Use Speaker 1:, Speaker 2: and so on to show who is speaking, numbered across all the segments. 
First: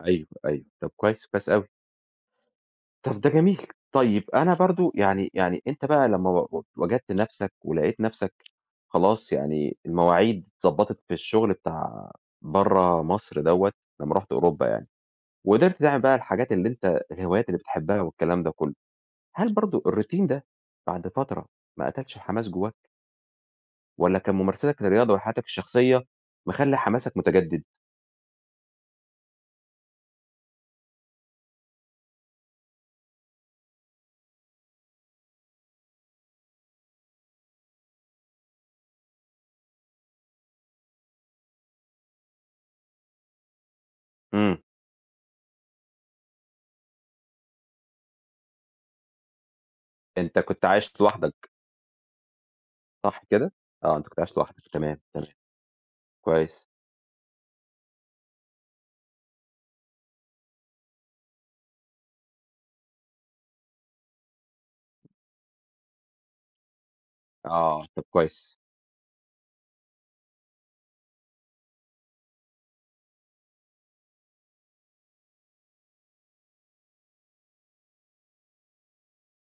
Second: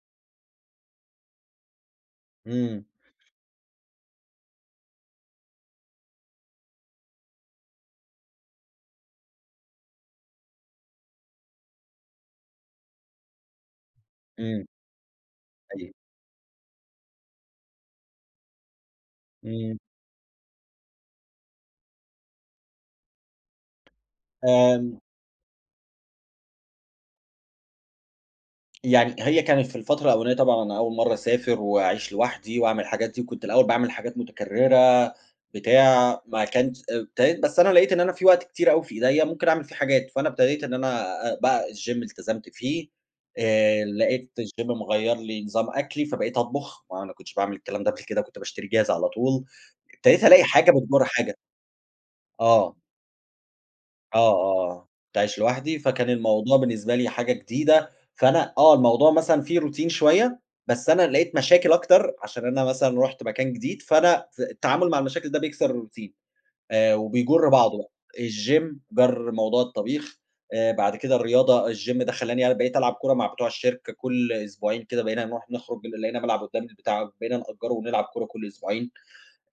Speaker 1: أيوه، أيوه، طب كويس، كويس أوي.
Speaker 2: إمم.
Speaker 1: طب ده جميل، طيب أنا برضه يعني يعني أنت بقى لمّا و و وجدت نفْسَك ولقيت نفْسَك خلاص، يعني المواعيد اتظبَّطت في الشغل بتاع برّه مصر دوّة، لمّا رُحت
Speaker 2: إمم.
Speaker 1: أوروبا يعني، وقدرت
Speaker 2: أيوه.
Speaker 1: تعمل بقى الحاجات اللي أنت الهوايات اللي بتحبها والكلام ده كلّه، هل
Speaker 2: إمم.
Speaker 1: برضه الRoutine ده بعد فترة ما قتلش الحماس جواك؟ والاّ كان ممارستك
Speaker 2: آمم
Speaker 1: للرياضة وحياتَك الشخصية، مخلّي حماسَك متجدد؟
Speaker 2: يعني هي كانت في الفترة الأولنية طبعًا أنا أول مَرّة أسافر واعيش لوحدي وأعمل الحاجات دي، وكنت الأول باعمل حاجات متكرّرة بتاع، ما كانش إبتديت بس أنا لقيت إن أنا في وقت كتير أوي في إيديّا ممكن أعمل فيه حاجات، فأنا ابتديت إن أنا بقى الGym التزمت فيه، آآ لقيت
Speaker 1: إمم.
Speaker 2: الGym مغيّر لي نظام أكلي فبقيت أطبخ، ما أنا كنتش باعمل الكلام ده قبل كده كنت باشتري جاهز على طول، ابتديت
Speaker 1: أنت
Speaker 2: ألاقي
Speaker 1: كنت
Speaker 2: حاجة
Speaker 1: عايش
Speaker 2: بتجُر حاجة.
Speaker 1: لوحدَك.
Speaker 2: آه.
Speaker 1: صح كده؟ آه أنت كنت
Speaker 2: آه،
Speaker 1: عايش لوحدَك،
Speaker 2: آه، آه،
Speaker 1: تمام،
Speaker 2: كنت
Speaker 1: تمام.
Speaker 2: عايش لوحدي، فكان الموضوع
Speaker 1: كويس.
Speaker 2: بالنسبة لي حاجة جديدة، فأنا آه الموضوع مثلًا فيه Routine شوية، بس أنا لقيت مشاكل أكتر عشان أنا مثلًا رُحت مكان جديد، فأنا في التعامل مع المشاكل ده بيكسر الRoutine، آآ وبيجُر
Speaker 1: آه،
Speaker 2: بعضه
Speaker 1: طب كويس.
Speaker 2: الGym جَر موضوع الطبيخ، آآ بعد كده الرياضة الGym ده خلّاني أنا بقيت ألعب كورة مع بتوع الشركة كلّ أسبوعين كده بقينا نروح نخرج لقينا ملعب قدّامنا بتاع بقينا نأجّره ونلعب كورة كلّ أسبوعين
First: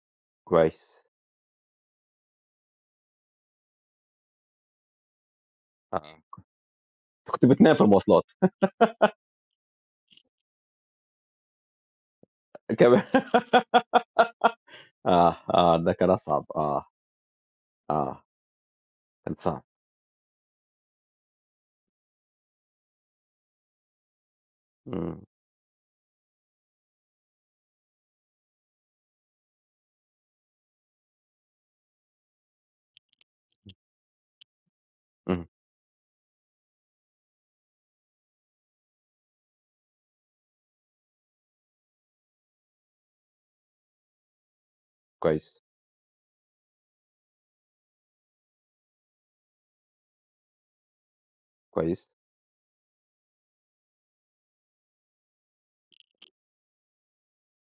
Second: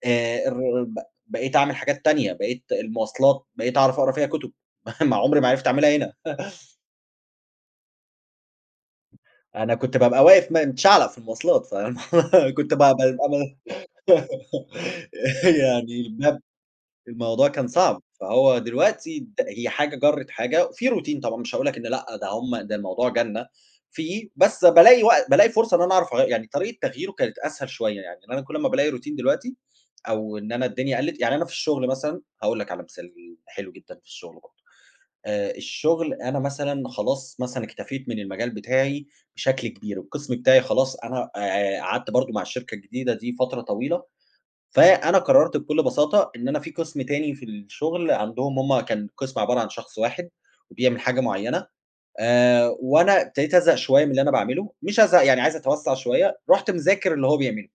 Speaker 2: آآ الر
Speaker 1: كويس.
Speaker 2: ب بقيت أعمل حاجات تانية، بقيت المواصلات بقيت أعرف أقرا فيها كُتب، عمري ما عرفت اعملها
Speaker 1: آه.
Speaker 2: هنا.
Speaker 1: أنت كنت بتنام في المواصلات.
Speaker 2: أنا كنت بابقى واقف م متشعلق في المواصلات فاهم، كنت ب
Speaker 1: كمان،
Speaker 2: ب [unintelligible]
Speaker 1: آه، آه، ده
Speaker 2: يعني
Speaker 1: كان
Speaker 2: الباب
Speaker 1: أصعب، آه.
Speaker 2: الموضوع كان صعب،
Speaker 1: آه.
Speaker 2: فهو دلوقتي
Speaker 1: كان
Speaker 2: د
Speaker 1: صعب.
Speaker 2: هي حاجة جرِّت حاجة، في Routine طبعًا مش هاقول لَك إن لأ ده هُم ده الموضوع جنّة، في بس بالاقي
Speaker 1: إمم.
Speaker 2: وق بالاقي فرصة إن أنا أعرف أغ يعني طريقة تغييره كانت أسهل شوية يعني، إن أنا كلّ أمّا بالاقي Routine دلوقتي، أو إن أنا الدنيا قلِّت، يعني أنا في الشغل مثلًا هاقول لَك على مثال حلو جدًا في الشغل برضه،
Speaker 1: اهم.
Speaker 2: آآ الشغل أنا مثلًا خلاص مثلًا اكتفيت من المجال بتاعي بشكل كبير، والقِسم بتاعي خلاص أنا آآ قعدت برضه مع الشركة الجديدة دي فترة طويلة، فأنا
Speaker 1: كويس.
Speaker 2: قرّرت بكلّ بساطة إن أنا في قِسم تاني في الشغل عندهم هُم كان قِسم عبارة عن شخص واحد وبيعمل حاجة معيّنة،
Speaker 1: كويس.
Speaker 2: آآ وأنا ابتديت أزهق شوية من اللي أنا باعمله، مش ازهق يعني عايز أتوسّع شوية، رُحت مذاكر اللي هو بيعمله.